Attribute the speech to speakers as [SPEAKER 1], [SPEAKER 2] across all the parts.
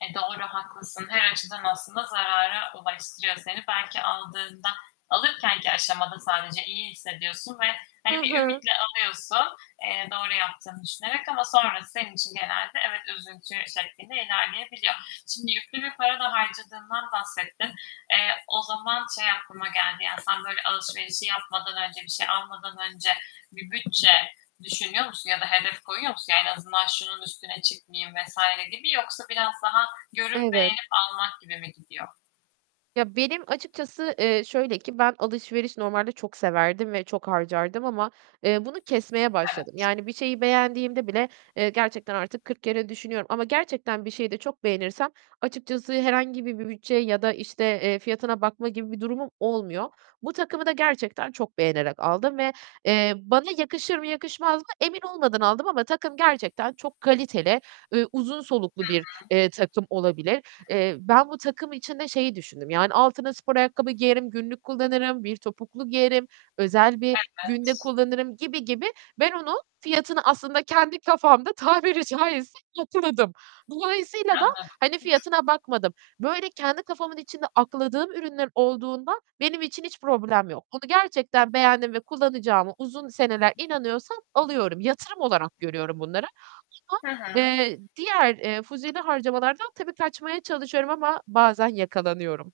[SPEAKER 1] E doğru, haklısın. Her açıdan aslında zarara ulaştırıyor seni. Belki aldığında, alırkenki aşamada sadece iyi hissediyorsun ve
[SPEAKER 2] Hı
[SPEAKER 1] hani, bir
[SPEAKER 2] hı.
[SPEAKER 1] ümitle alıyorsun, eee, doğru yaptığını düşünerek. Ama sonrası senin için genelde, evet, üzüntü şeklinde ilerleyebiliyor. Şimdi yüklü bir para da harcadığından bahsettin. Eee, o zaman şey aklıma geldi, yani, sen, böyle, alışverişi yapmadan önce, bir şey almadan önce bir bütçe düşünüyor musun? Ya da hedef koyuyor musun? En azından şunun üstüne çıkmayayım vs. gibi, yoksa biraz daha görüp
[SPEAKER 2] Evet.
[SPEAKER 1] beğenip almak gibi mi gidiyor?
[SPEAKER 2] Ya, benim açıkçası, eee, şöyle ki ben alışveriş normalde çok severdim ve çok harcardım ama eee, bunu kesmeye başladım.
[SPEAKER 1] Evet.
[SPEAKER 2] Yani bir şeyi beğendiğimde bile, eee, gerçekten artık kırk kere düşünüyorum ama gerçekten bir şeyi de çok beğenirsem, açıkçası herhangi bir bir bütçe ya da işte, eee, fiyatına bakma gibi bir durumum olmuyor. Bu takımı da gerçekten çok beğenerek aldım ve, eee, bana yakışır mı, yakışmaz mı emin olmadan aldım ama takım gerçekten çok kaliteli, eee, uzun soluklu
[SPEAKER 1] Hı
[SPEAKER 2] bir,
[SPEAKER 1] hı.
[SPEAKER 2] eee, takım olabilir. Eee, ben bu takım için de şeyi düşündüm; yani altına spor ayakkabı giyerim, günlük kullanırım, bir topuklu giyerim, özel bir günde
[SPEAKER 1] Evet.
[SPEAKER 2] kullanırım gibi gibi. Ben onu, fiyatını aslında kendi kafamda tabiri caizse, yatırdım. Dolayısıyla da, hani,
[SPEAKER 1] Anladım.
[SPEAKER 2] fiyatına bakmadım. Böyle kendi kafamın içinde akladığım ürünlerim olduğunda benim için hiç problem yok. Bunu gerçekten beğendim ve kullanacağıma uzun seneler inanıyorsam, alıyorum. Yatırım olarak görüyorum bunları, [unintelligible]
[SPEAKER 1] Hı hı.
[SPEAKER 2] eee, diğer, eee, fuzuli harcamalardan tabii kaçmaya çalışıyorum ama bazen yakalanıyorum.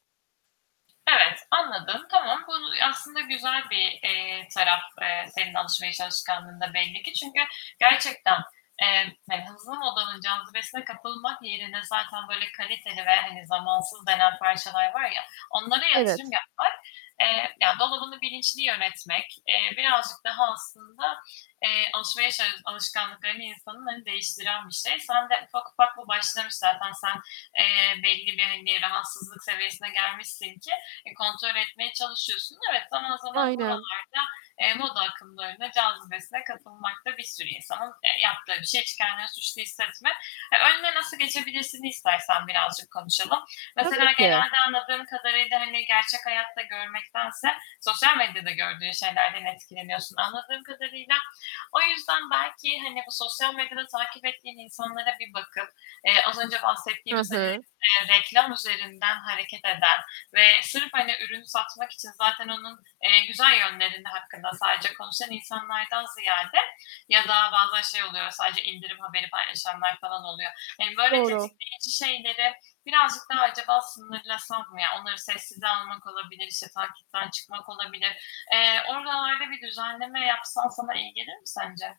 [SPEAKER 1] Evet, anladım, tamam bunu, aslında güzel bir, eee, taraf, eee, senin alışveriş alışkanlığında belli ki. Çünkü gerçekten, eee, hani, hızlı modanın cazibesine kapılmak yerine zaten böyle kaliteli ve hani, zamansız denen parçalar var ya, onlara yatırım
[SPEAKER 2] Evet.
[SPEAKER 1] yapmak, eee, ya dolabını bilinçli yönetmek, eee, birazcık daha aslında, eee, alışmaya çalış alışkanlıklarını insanın, hani, değiştiren bir şey. Sende ufak ufak bu başlamış zaten, sen, eee, belli bir, hani, rahatsızlık seviyesine gelmişsin ki kontrol etmeye çalışıyorsun. Evet, zaman zaman
[SPEAKER 2] Aynen.
[SPEAKER 1] buralarda, eee, moda akımlarına, cazibesine kapılmak da bir sürü insanın, eee, yaptığı bir şey. Hiç kendini suçlu hissetme. Eee, "Önüne nasıl geçebilirsin?"i istersen birazcık konuşalım.
[SPEAKER 2] Tabii
[SPEAKER 1] Mesela
[SPEAKER 2] ki.
[SPEAKER 1] genelde anladığım kadarıyla, hani, gerçek hayatta görmektense sosyal medyada gördüğün şeylerden etkileniyorsun anladığım kadarıyla. O yüzden belki, hani, bu sosyal medyada takip ettiğin insanlara bir bakıp, eee, az önce
[SPEAKER 2] Hı
[SPEAKER 1] bahsettiğimiz, hani,
[SPEAKER 2] hı.
[SPEAKER 1] eee, reklam üzerinden hareket eden ve sırf, hani, ürün satmak için zaten onun, eee, güzel yönlerinin hakkında, sadece konuşan insanlardan ziyade ya da bazen şey oluyor, sadece indirim haberi paylaşanlar falan oluyor. Eee, böyle
[SPEAKER 2] Doğru.
[SPEAKER 1] tetikleyici şeyleri birazcık daha acaba sınırlasan mı ya? Onları sessize almak olabilir, işte takipten çıkmak olabilir. Eee, oralarda bir düzenleme yapsan sana iyi gelir mi sence?